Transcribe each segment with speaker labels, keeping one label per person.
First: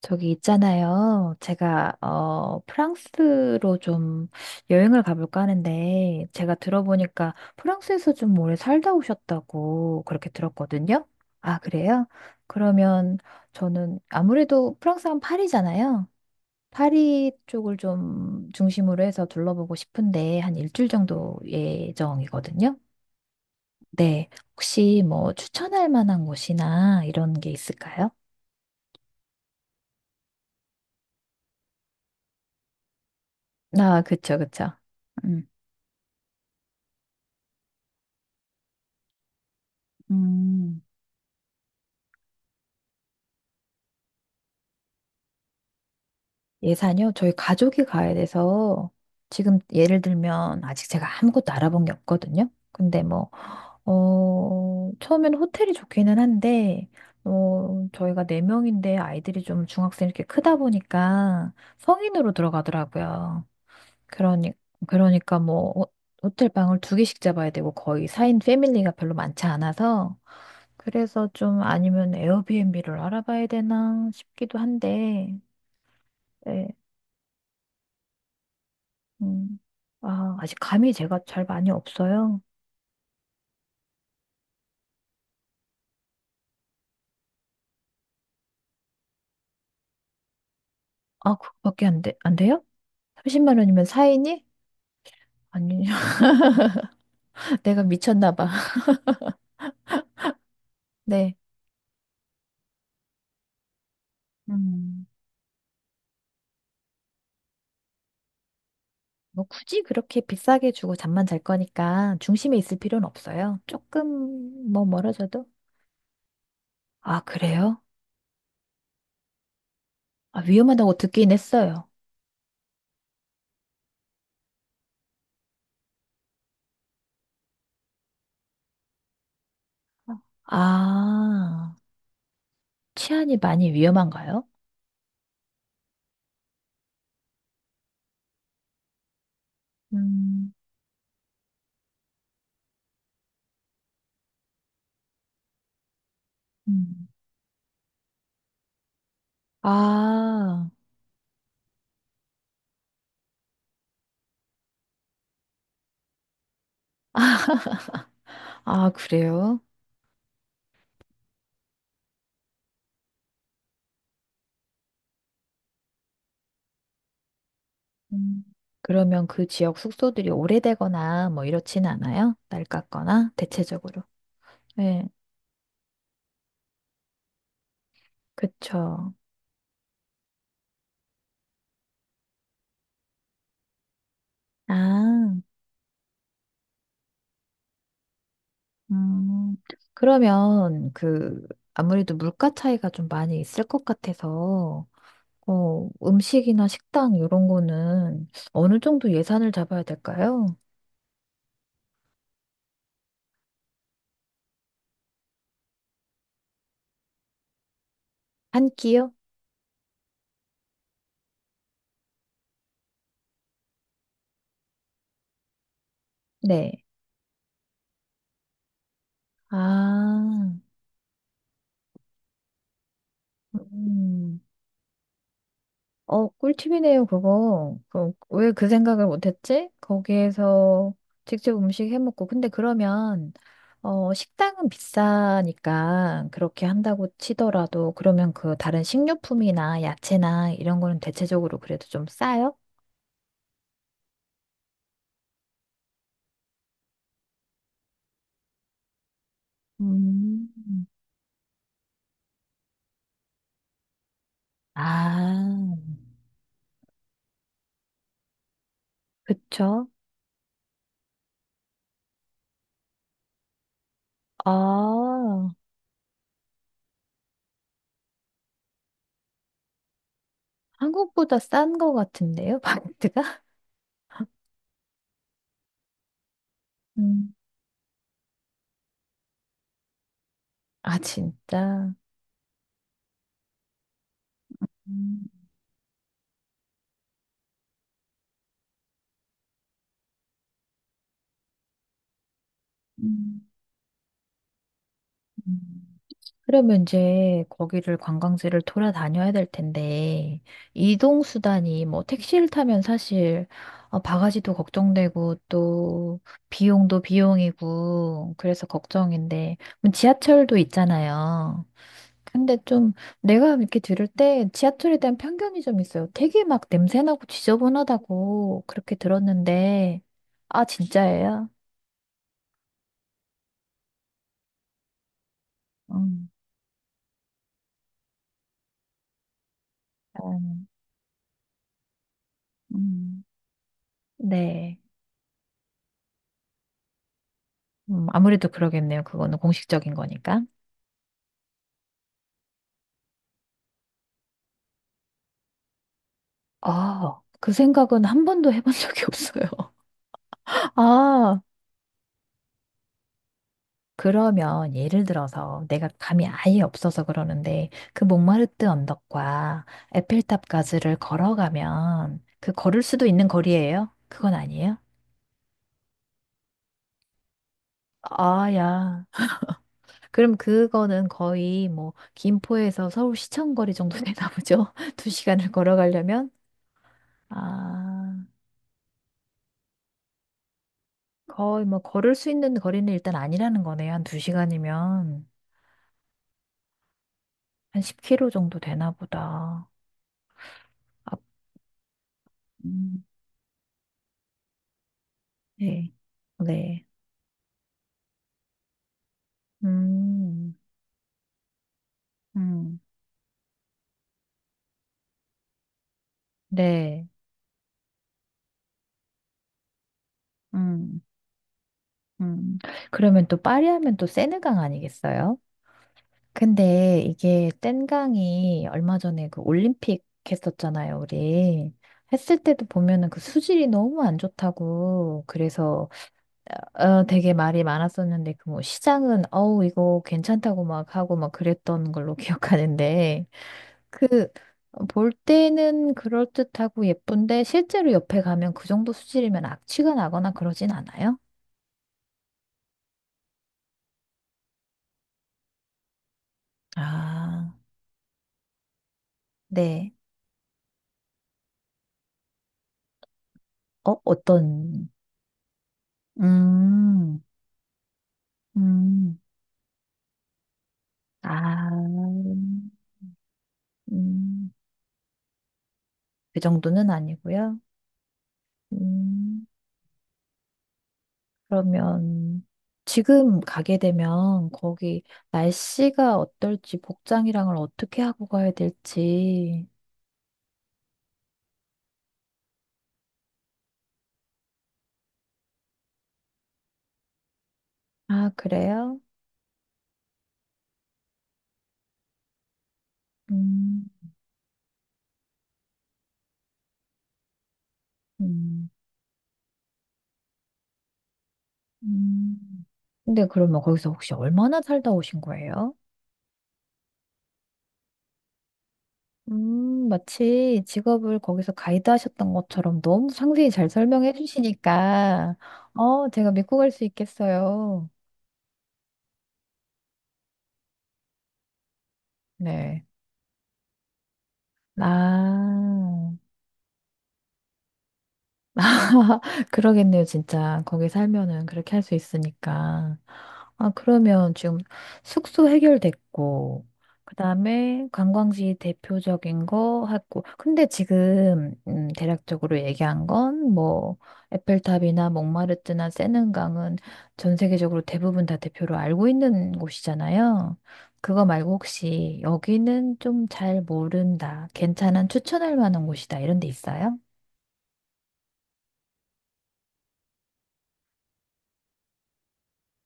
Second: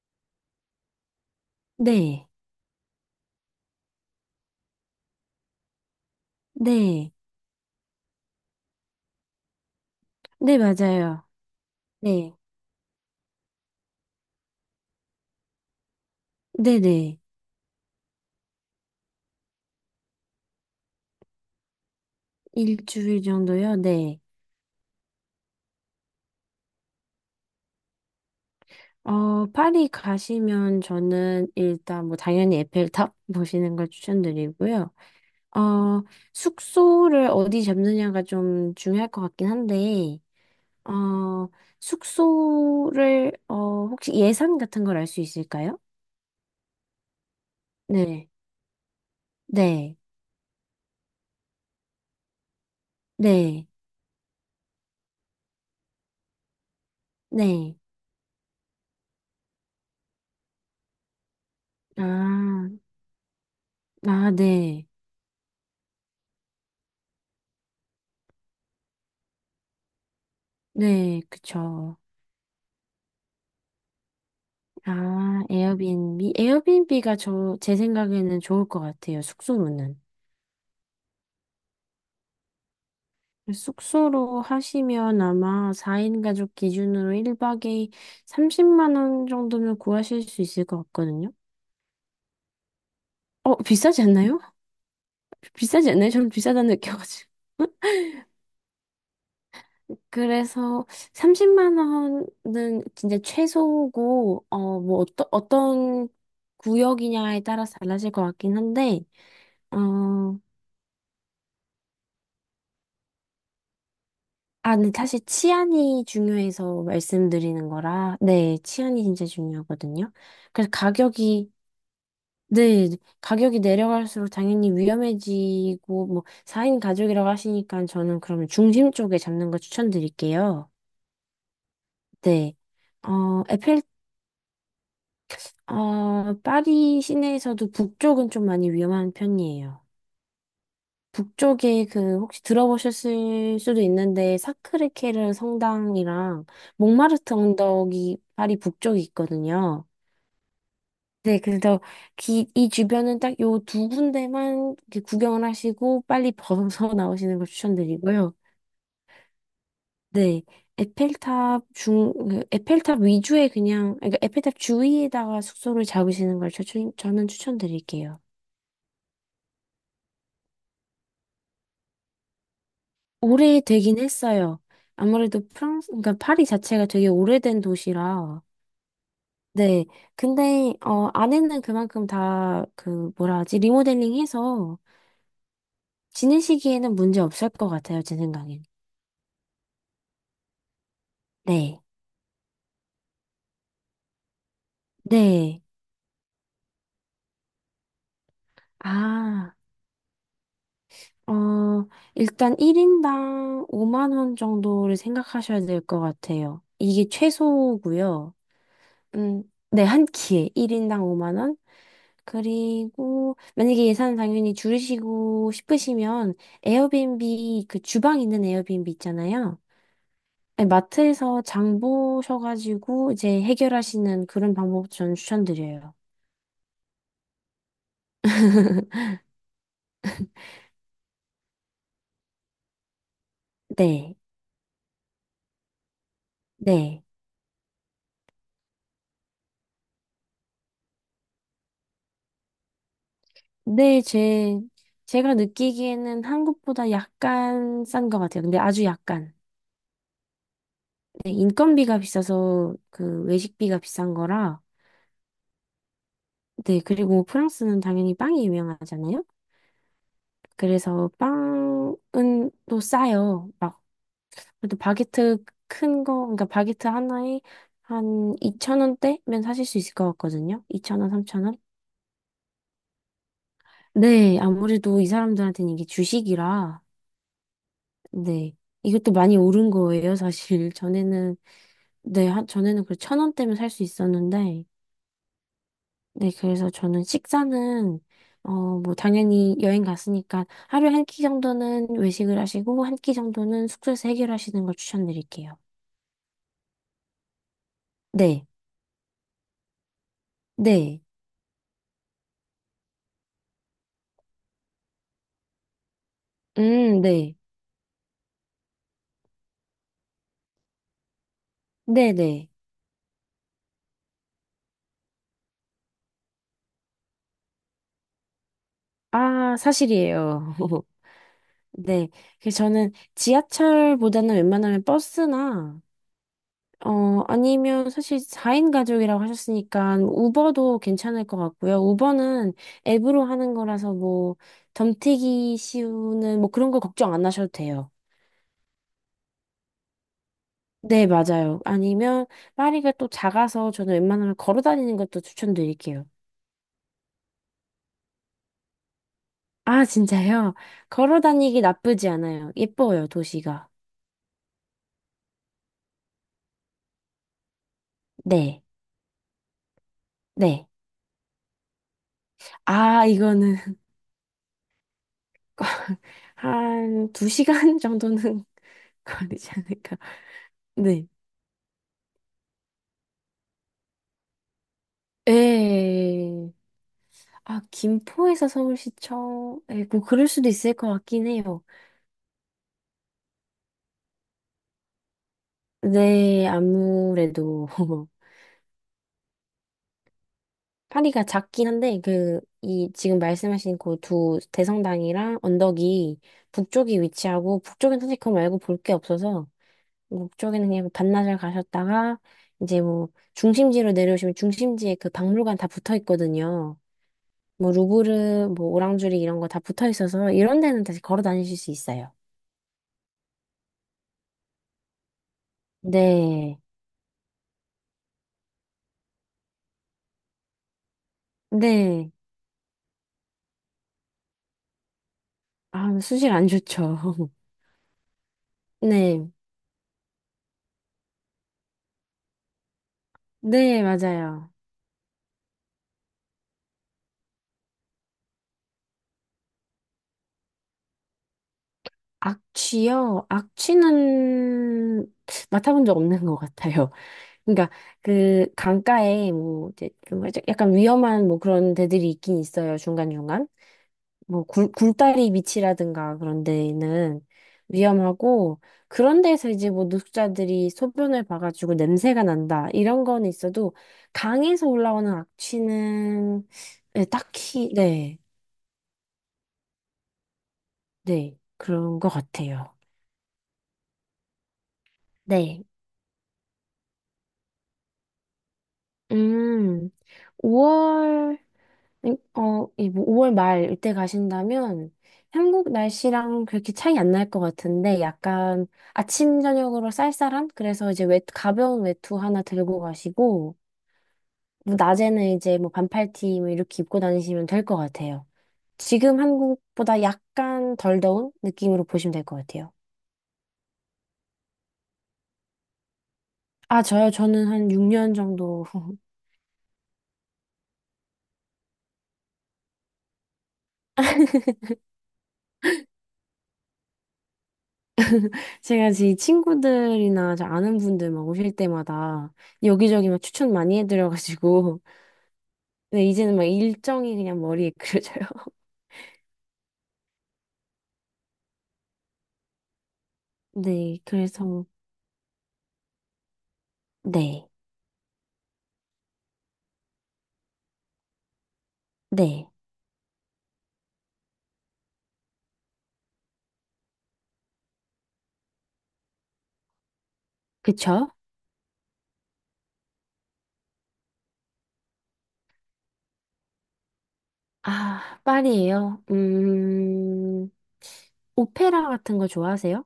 Speaker 1: 저기 있잖아요. 제가
Speaker 2: 네,
Speaker 1: 프랑스로 좀 여행을 가볼까 하는데 제가
Speaker 2: 네,
Speaker 1: 들어보니까 프랑스에서 좀 오래 살다 오셨다고 그렇게
Speaker 2: 네,
Speaker 1: 들었거든요.
Speaker 2: 맞아요.
Speaker 1: 아, 그래요?
Speaker 2: 네,
Speaker 1: 그러면 저는 아무래도 프랑스 는 파리잖아요.
Speaker 2: 네네.
Speaker 1: 파리 쪽을 좀 중심으로 해서 둘러보고 싶은데 한 일주일 정도 예정이거든요.
Speaker 2: 일주일 정도요? 네.
Speaker 1: 네. 혹시 뭐 추천할 만한 곳이나 이런 게 있을까요?
Speaker 2: 파리 가시면 저는 일단 뭐 당연히 에펠탑 보시는 걸
Speaker 1: 아, 그쵸, 그쵸.
Speaker 2: 추천드리고요.
Speaker 1: 음.
Speaker 2: 어, 숙소를 어디 잡느냐가 좀 중요할 것 같긴 한데,
Speaker 1: 음.
Speaker 2: 어, 숙소를, 혹시 예산 같은 걸 알 수 있을까요?
Speaker 1: 예산이요? 저희 가족이 가야
Speaker 2: 네,
Speaker 1: 돼서 지금
Speaker 2: 네,
Speaker 1: 예를 들면 아직 제가 아무것도 알아본 게 없거든요. 근데 뭐,
Speaker 2: 네,
Speaker 1: 처음에는 호텔이 좋기는 한데,
Speaker 2: 네.
Speaker 1: 저희가 네명인데 아이들이 좀 중학생 이렇게 크다 보니까 성인으로
Speaker 2: 아,
Speaker 1: 들어가더라고요.
Speaker 2: 아,
Speaker 1: 그러니,
Speaker 2: 네,
Speaker 1: 그러니까 뭐, 호텔 방을 2개씩 잡아야 되고 거의 4인 패밀리가 별로 많지 않아서
Speaker 2: 네,
Speaker 1: 그래서 좀
Speaker 2: 그쵸.
Speaker 1: 아니면 에어비앤비를 알아봐야 되나 싶기도 한데.
Speaker 2: 아, 에어비앤비.
Speaker 1: 예.
Speaker 2: 에어비앤비가 제 생각에는 좋을 것 같아요.
Speaker 1: 음.
Speaker 2: 숙소로는.
Speaker 1: 아, 아직 감이 제가 잘 많이 없어요.
Speaker 2: 숙소로 하시면 아마 4인 가족 기준으로 1박에 30만 원 정도면 구하실 수 있을 것 같거든요.
Speaker 1: 아, 그거밖에 안 돼, 안 돼요? 30만 원이면
Speaker 2: 비싸지
Speaker 1: 사인
Speaker 2: 않나요?
Speaker 1: 이 아니,
Speaker 2: 비싸지 않나요? 저는 비싸다는 느껴가지고.
Speaker 1: 내가 미쳤나 봐.
Speaker 2: 그래서
Speaker 1: 네.
Speaker 2: 30만 원은 진짜 최소고, 뭐,
Speaker 1: 음.
Speaker 2: 어떤 구역이냐에 따라서 달라질 것 같긴 한데,
Speaker 1: 뭐
Speaker 2: 어,
Speaker 1: 굳이 그렇게 비싸게 주고 잠만 잘 거니까 중심에 있을 필요는 없어요. 조금 뭐
Speaker 2: 근데 사실
Speaker 1: 멀어져도.
Speaker 2: 치안이 중요해서
Speaker 1: 아,
Speaker 2: 말씀드리는
Speaker 1: 그래요?
Speaker 2: 거라, 네, 치안이 진짜 중요하거든요.
Speaker 1: 아,
Speaker 2: 그래서
Speaker 1: 위험하다고 듣긴 했어요.
Speaker 2: 네, 가격이 내려갈수록 당연히 위험해지고, 뭐, 4인 가족이라고 하시니까 저는 그러면 중심 쪽에 잡는 거 추천드릴게요.
Speaker 1: 아,
Speaker 2: 네.
Speaker 1: 치안이
Speaker 2: 어,
Speaker 1: 많이
Speaker 2: 에펠,
Speaker 1: 위험한가요?
Speaker 2: 파리 시내에서도 북쪽은 좀 많이 위험한 편이에요.
Speaker 1: 음.
Speaker 2: 북쪽에 그 혹시 들어보셨을 수도 있는데 사크르케르 성당이랑
Speaker 1: 음.
Speaker 2: 몽마르트 언덕이 파리 북쪽에 있거든요.
Speaker 1: 아,
Speaker 2: 네, 그래서 이 주변은 딱 요 두 군데만 이렇게 구경을 하시고 빨리 벗어나오시는 걸 추천드리고요.
Speaker 1: 아, 그래요?
Speaker 2: 네, 그 에펠탑 위주에 그냥, 그러니까 에펠탑 주위에다가 숙소를 잡으시는 걸 저는 추천드릴게요.
Speaker 1: 음. 그러면 그 지역 숙소들이 오래되거나 뭐 이렇지는 않아요? 낡았거나
Speaker 2: 오래되긴
Speaker 1: 대체적으로.
Speaker 2: 했어요.
Speaker 1: 네,
Speaker 2: 아무래도 프랑스, 그러니까 파리 자체가 되게 오래된 도시라
Speaker 1: 그쵸.
Speaker 2: 네. 근데, 안에는 그만큼 다, 그, 뭐라 하지, 리모델링 해서
Speaker 1: 아,
Speaker 2: 지내시기에는 문제 없을 것 같아요, 제 생각엔.
Speaker 1: 음. 그러면
Speaker 2: 네.
Speaker 1: 아무래도 물가 차이가 좀 많이 있을 것 같아서
Speaker 2: 네.
Speaker 1: 음식이나 식당 이런 거는 어느 정도 예산을
Speaker 2: 아,
Speaker 1: 잡아야 될까요?
Speaker 2: 어, 일단 1인당 5만 원 정도를 생각하셔야 될 것 같아요. 이게 최소고요.
Speaker 1: 한 끼요?
Speaker 2: 음, 네, 한 끼에 1인당 5만 원? 그리고 만약에 예산 당연히 줄이시고 싶으시면
Speaker 1: 네.
Speaker 2: 에어비앤비 그 주방 있는 에어비앤비 있잖아요.
Speaker 1: 아,
Speaker 2: 아니, 마트에서 장 보셔가지고 이제 해결하시는
Speaker 1: 음.
Speaker 2: 그런 방법 저는 추천드려요.
Speaker 1: 꿀팁이네요, 그거. 왜 그 생각을 못했지? 거기에서 직접 음식 해 먹고. 근데 그러면,
Speaker 2: 네,
Speaker 1: 식당은 비싸니까 그렇게
Speaker 2: 네.
Speaker 1: 한다고 치더라도, 그러면 그 다른 식료품이나 야채나 이런 거는 대체적으로 그래도 좀 싸요?
Speaker 2: 네, 제가 느끼기에는 한국보다 약간 싼 것 같아요. 근데 아주 약간.
Speaker 1: 음.
Speaker 2: 네, 인건비가 비싸서 그 외식비가 비싼 거라.
Speaker 1: 아,
Speaker 2: 네, 그리고 프랑스는 당연히 빵이 유명하잖아요.
Speaker 1: 그쵸?
Speaker 2: 그래서 빵은 또 싸요. 막 그래도 바게트
Speaker 1: 아,
Speaker 2: 큰 거, 그러니까 바게트 하나에 한2천원대면 사실 수 있을 것 같거든요. 2천원3
Speaker 1: 한국보다
Speaker 2: 천원
Speaker 1: 싼 거 같은데요, 바게트가?
Speaker 2: 네, 아무래도 이 사람들한테는 이게 주식이라,
Speaker 1: 음,
Speaker 2: 네. 이것도 많이 오른 거예요, 사실.
Speaker 1: 아, 진짜.
Speaker 2: 네, 한, 전에는 그1원대면 살 수 있었는데,
Speaker 1: 음.
Speaker 2: 네, 그래서 저는 식사는, 어, 뭐, 당연히 여행 갔으니까 하루에 한 끼 정도는 외식을 하시고, 한 끼
Speaker 1: 음.
Speaker 2: 정도는 숙소에서 해결하시는 걸 추천드릴게요.
Speaker 1: 그러면 이제 거기를
Speaker 2: 네,
Speaker 1: 관광지를 돌아다녀야 될 텐데,
Speaker 2: 네,
Speaker 1: 이동 수단이 뭐 택시를 타면 사실 바가지도 걱정되고 또 비용도
Speaker 2: 네,
Speaker 1: 비용이고 그래서 걱정인데, 그럼 지하철도 있잖아요.
Speaker 2: 네네.
Speaker 1: 근데 좀 내가 이렇게 들을 때 지하철에 대한 편견이 좀 있어요. 되게 막 냄새나고 지저분하다고 그렇게
Speaker 2: 아,
Speaker 1: 들었는데.
Speaker 2: 사실이에요.
Speaker 1: 아, 진짜예요?
Speaker 2: 네. 그래서 저는 지하철보다는 웬만하면 버스나,
Speaker 1: 음,
Speaker 2: 아니면 사실 4인 가족이라고 하셨으니까
Speaker 1: 음.
Speaker 2: 우버도 괜찮을 것 같고요. 우버는 앱으로
Speaker 1: 음,
Speaker 2: 하는 거라서 뭐,
Speaker 1: 네.
Speaker 2: 덤태기 씌우는 뭐 그런 거 걱정 안 하셔도 돼요.
Speaker 1: 아무래도 그러겠네요. 그거는 공식적인 거니까.
Speaker 2: 네, 맞아요. 아니면 파리가 또 작아서 저는 웬만하면 걸어 다니는 것도 추천드릴게요.
Speaker 1: 아, 그 생각은 한 번도 해본 적이 없어요.
Speaker 2: 아, 진짜요? 걸어
Speaker 1: 아,
Speaker 2: 다니기 나쁘지 않아요. 예뻐요, 도시가.
Speaker 1: 그러면 예를 들어서 내가 감이 아예 없어서 그러는데 그
Speaker 2: 네.
Speaker 1: 몽마르트 언덕과
Speaker 2: 네.
Speaker 1: 에펠탑까지를 걸어가면 그 걸을
Speaker 2: 아,
Speaker 1: 수도 있는
Speaker 2: 이거는
Speaker 1: 거리예요? 그건 아니에요?
Speaker 2: 한 2시간 정도는
Speaker 1: 아, 야.
Speaker 2: 걸리지 않을까.
Speaker 1: 그럼
Speaker 2: 네.
Speaker 1: 그거는 거의 뭐 김포에서 서울 시청 거리 정도 되나 보죠? 두 시간을 걸어가려면?
Speaker 2: 에. 아,
Speaker 1: 아.
Speaker 2: 김포에서 서울시청에 뭐 그럴 수도 있을 것 같긴 해요.
Speaker 1: 거의 뭐 걸을 수 있는 거리는 일단 아니라는 거네. 요 한 두시간이면한
Speaker 2: 네, 아무래도
Speaker 1: 10km 정도 되나 보다. 아,
Speaker 2: 파리가 작긴 한데 그 이
Speaker 1: 음,
Speaker 2: 지금 말씀하신 그 두 대성당이랑
Speaker 1: 네.
Speaker 2: 언덕이
Speaker 1: 네.
Speaker 2: 북쪽이 위치하고 북쪽엔 사실 그거 말고 볼 게 없어서
Speaker 1: 음,
Speaker 2: 북쪽에는 그냥 반나절 가셨다가 이제
Speaker 1: 음,
Speaker 2: 뭐 중심지로 내려오시면 중심지에 그 박물관 다 붙어 있거든요.
Speaker 1: 네.
Speaker 2: 뭐 루브르, 뭐 오랑주리 이런 거 다 붙어 있어서 이런 데는
Speaker 1: 음,
Speaker 2: 다시 걸어 다니실 수 있어요.
Speaker 1: 음. 그러면 또 파리 하면 또 세느강 아니겠어요?
Speaker 2: 네.
Speaker 1: 근데 이게 뗀강이 얼마 전에 그 올림픽 했었잖아요, 우리.
Speaker 2: 네.
Speaker 1: 했을 때도 보면은 그 수질이 너무 안 좋다고. 그래서
Speaker 2: 아, 수질 안 좋죠.
Speaker 1: 되게 말이 많았었는데, 그 뭐, 시장은,
Speaker 2: 네.
Speaker 1: 어우, 이거 괜찮다고 막 하고 막 그랬던 걸로 기억하는데,
Speaker 2: 네,
Speaker 1: 그,
Speaker 2: 맞아요.
Speaker 1: 볼 때는 그럴듯하고 예쁜데, 실제로 옆에 가면 그 정도 수질이면 악취가 나거나 그러진 않아요?
Speaker 2: 악취요? 악취는 맡아본 적 없는 것 같아요.
Speaker 1: 아,
Speaker 2: 그러니까 그 강가에 뭐 이제
Speaker 1: 네.
Speaker 2: 좀 약간 위험한 뭐 그런 데들이 있긴 있어요. 중간중간. 뭐
Speaker 1: 어떤,
Speaker 2: 굴다리 밑이라든가 그런
Speaker 1: 음,
Speaker 2: 데는 위험하고
Speaker 1: 음.
Speaker 2: 그런 데서 이제 뭐 노숙자들이 소변을
Speaker 1: 아,
Speaker 2: 봐가지고 냄새가 난다 이런 건 있어도
Speaker 1: 음,
Speaker 2: 강에서 올라오는
Speaker 1: 그
Speaker 2: 악취는
Speaker 1: 정도는
Speaker 2: 네,
Speaker 1: 아니고요.
Speaker 2: 딱히 네,
Speaker 1: 음.
Speaker 2: 네 그런 것
Speaker 1: 그러면
Speaker 2: 같아요.
Speaker 1: 지금 가게 되면 거기
Speaker 2: 네.
Speaker 1: 날씨가 어떨지 복장이랑을 어떻게 하고 가야 될지.
Speaker 2: 음, 5월 이 5월 말 이때 가신다면 한국 날씨랑 그렇게 차이 안 날 것 같은데
Speaker 1: 아,
Speaker 2: 약간
Speaker 1: 그래요?
Speaker 2: 아침 저녁으로 쌀쌀한 그래서 이제 외 가벼운 외투 하나 들고 가시고
Speaker 1: 음,
Speaker 2: 뭐 낮에는 이제 뭐 반팔티 뭐 이렇게 입고 다니시면 될 것 같아요.
Speaker 1: 음,
Speaker 2: 지금 한국보다 약간 덜 더운 느낌으로 보시면 될 것
Speaker 1: 음.
Speaker 2: 같아요.
Speaker 1: 근데 그러면 거기서 혹시 얼마나 살다 오신 거예요?
Speaker 2: 아, 저요. 저는 한 6년 정도
Speaker 1: 마치 직업을 거기서 가이드 하셨던 것처럼 너무 상세히 잘 설명해 주시니까, 제가 믿고 갈 수 있겠어요.
Speaker 2: 제가 제 친구들이나 저 아는 분들 막 오실 때마다
Speaker 1: 네.
Speaker 2: 여기저기 막 추천 많이 해드려가지고 네,
Speaker 1: 아.
Speaker 2: 이제는 막 일정이 그냥 머리에 그려져요.
Speaker 1: 그러겠네요, 진짜. 거기 살면은 그렇게 할 수 있으니까. 아,
Speaker 2: 네,
Speaker 1: 그러면 지금
Speaker 2: 그래서,
Speaker 1: 숙소 해결됐고, 그
Speaker 2: 네,
Speaker 1: 다음에 관광지 대표적인 거 하고, 근데 지금,
Speaker 2: 네.
Speaker 1: 대략적으로 얘기한 건, 뭐, 에펠탑이나 몽마르트나 세는강은 전 세계적으로 대부분 다 대표로 알고 있는 곳이잖아요.
Speaker 2: 그쵸?
Speaker 1: 그거 말고 혹시 여기는 좀 잘 모른다, 괜찮은 추천할 만한 곳이다, 이런 데 있어요?
Speaker 2: 아, 파리예요. 오페라 같은 거 좋아하세요?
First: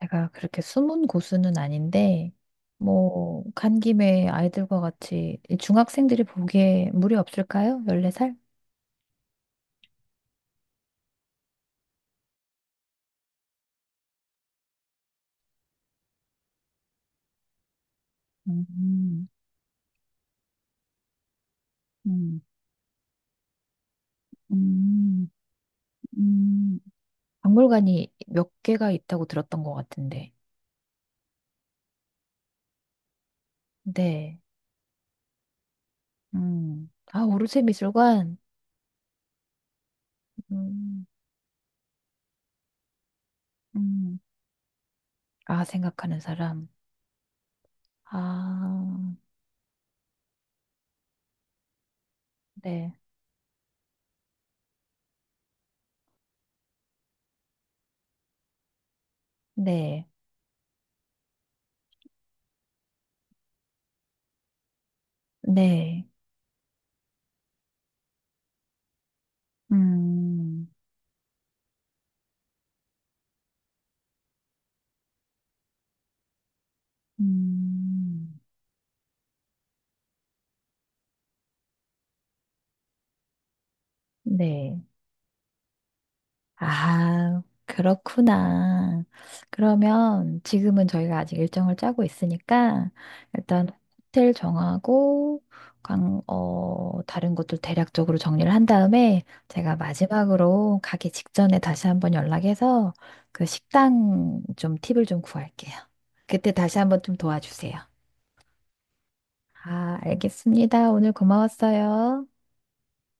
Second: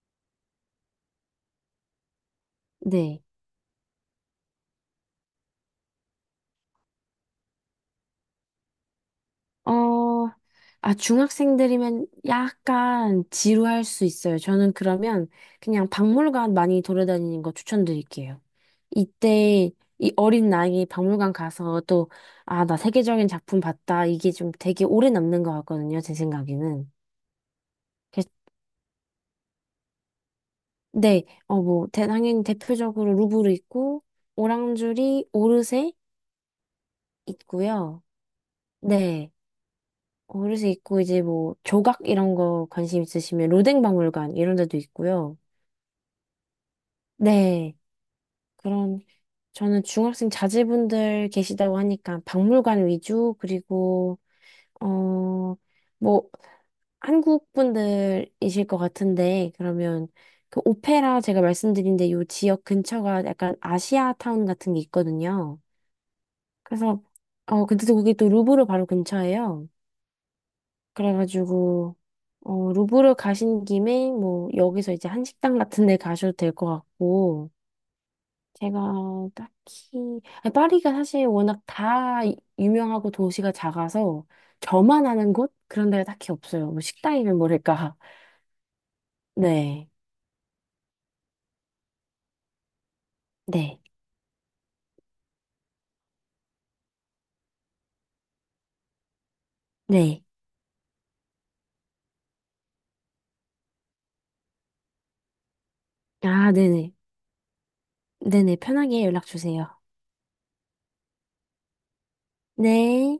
Speaker 1: 제가 그렇게 숨은 고수는 아닌데,
Speaker 2: 네.
Speaker 1: 뭐, 간 김에 아이들과 같이 이 중학생들이 보기에 무리 없을까요? 14살?
Speaker 2: 어, 아, 중학생들이면 약간 지루할 수 있어요. 저는 그러면 그냥 박물관 많이 돌아다니는 거 추천드릴게요.
Speaker 1: 음,
Speaker 2: 이때 이 어린 나이에 박물관 가서 또,
Speaker 1: 음,
Speaker 2: 아, 나 세계적인 작품 봤다. 이게 좀 되게 오래
Speaker 1: 음,
Speaker 2: 남는 것 같거든요. 제
Speaker 1: 음,
Speaker 2: 생각에는.
Speaker 1: 박물관이 몇 개가 있다고 들었던 것 같은데.
Speaker 2: 네, 뭐, 당연히 대표적으로 루브르 있고,
Speaker 1: 네.
Speaker 2: 오랑주리, 오르세
Speaker 1: 아, 오르세
Speaker 2: 있고요.
Speaker 1: 미술관?
Speaker 2: 네, 오르세 있고,
Speaker 1: 음,
Speaker 2: 이제 뭐, 조각 이런 거 관심 있으시면 로댕
Speaker 1: 음.
Speaker 2: 박물관 이런 데도 있고요.
Speaker 1: 아, 생각하는 사람.
Speaker 2: 네, 그럼
Speaker 1: 아,
Speaker 2: 저는 중학생 자제분들 계시다고 하니까 박물관
Speaker 1: 네.
Speaker 2: 위주, 그리고, 어, 뭐, 한국 분들이실 것 같은데, 그러면
Speaker 1: 네.
Speaker 2: 그 오페라 제가 말씀드린 데요 지역 근처가 약간 아시아 타운 같은 게 있거든요.
Speaker 1: 네.
Speaker 2: 그래서 근데 또 거기 또 루브르 바로 근처예요.
Speaker 1: 음,
Speaker 2: 그래가지고 루브르 가신 김에 뭐 여기서 이제 한식당 같은 데 가셔도 될 것 같고
Speaker 1: 음.
Speaker 2: 제가 딱히 아니, 파리가 사실 워낙 다 유명하고 도시가 작아서
Speaker 1: 네.
Speaker 2: 저만 아는 곳 그런 데가 딱히 없어요. 뭐 식당이면
Speaker 1: 아,
Speaker 2: 모를까.
Speaker 1: 그렇구나.
Speaker 2: 네,
Speaker 1: 그러면 지금은 저희가 아직 일정을 짜고 있으니까 일단
Speaker 2: 네,
Speaker 1: 호텔 정하고 다른 것도 대략적으로 정리를 한 다음에 제가
Speaker 2: 네.
Speaker 1: 마지막으로 가기 직전에 다시 한번 연락해서 그 식당 좀 팁을 좀 구할게요.
Speaker 2: 아,
Speaker 1: 그때 다시
Speaker 2: 네네,
Speaker 1: 한번 좀 도와주세요.
Speaker 2: 네네. 편하게 연락 주세요.
Speaker 1: 아, 알겠습니다. 오늘 고마웠어요.
Speaker 2: 네.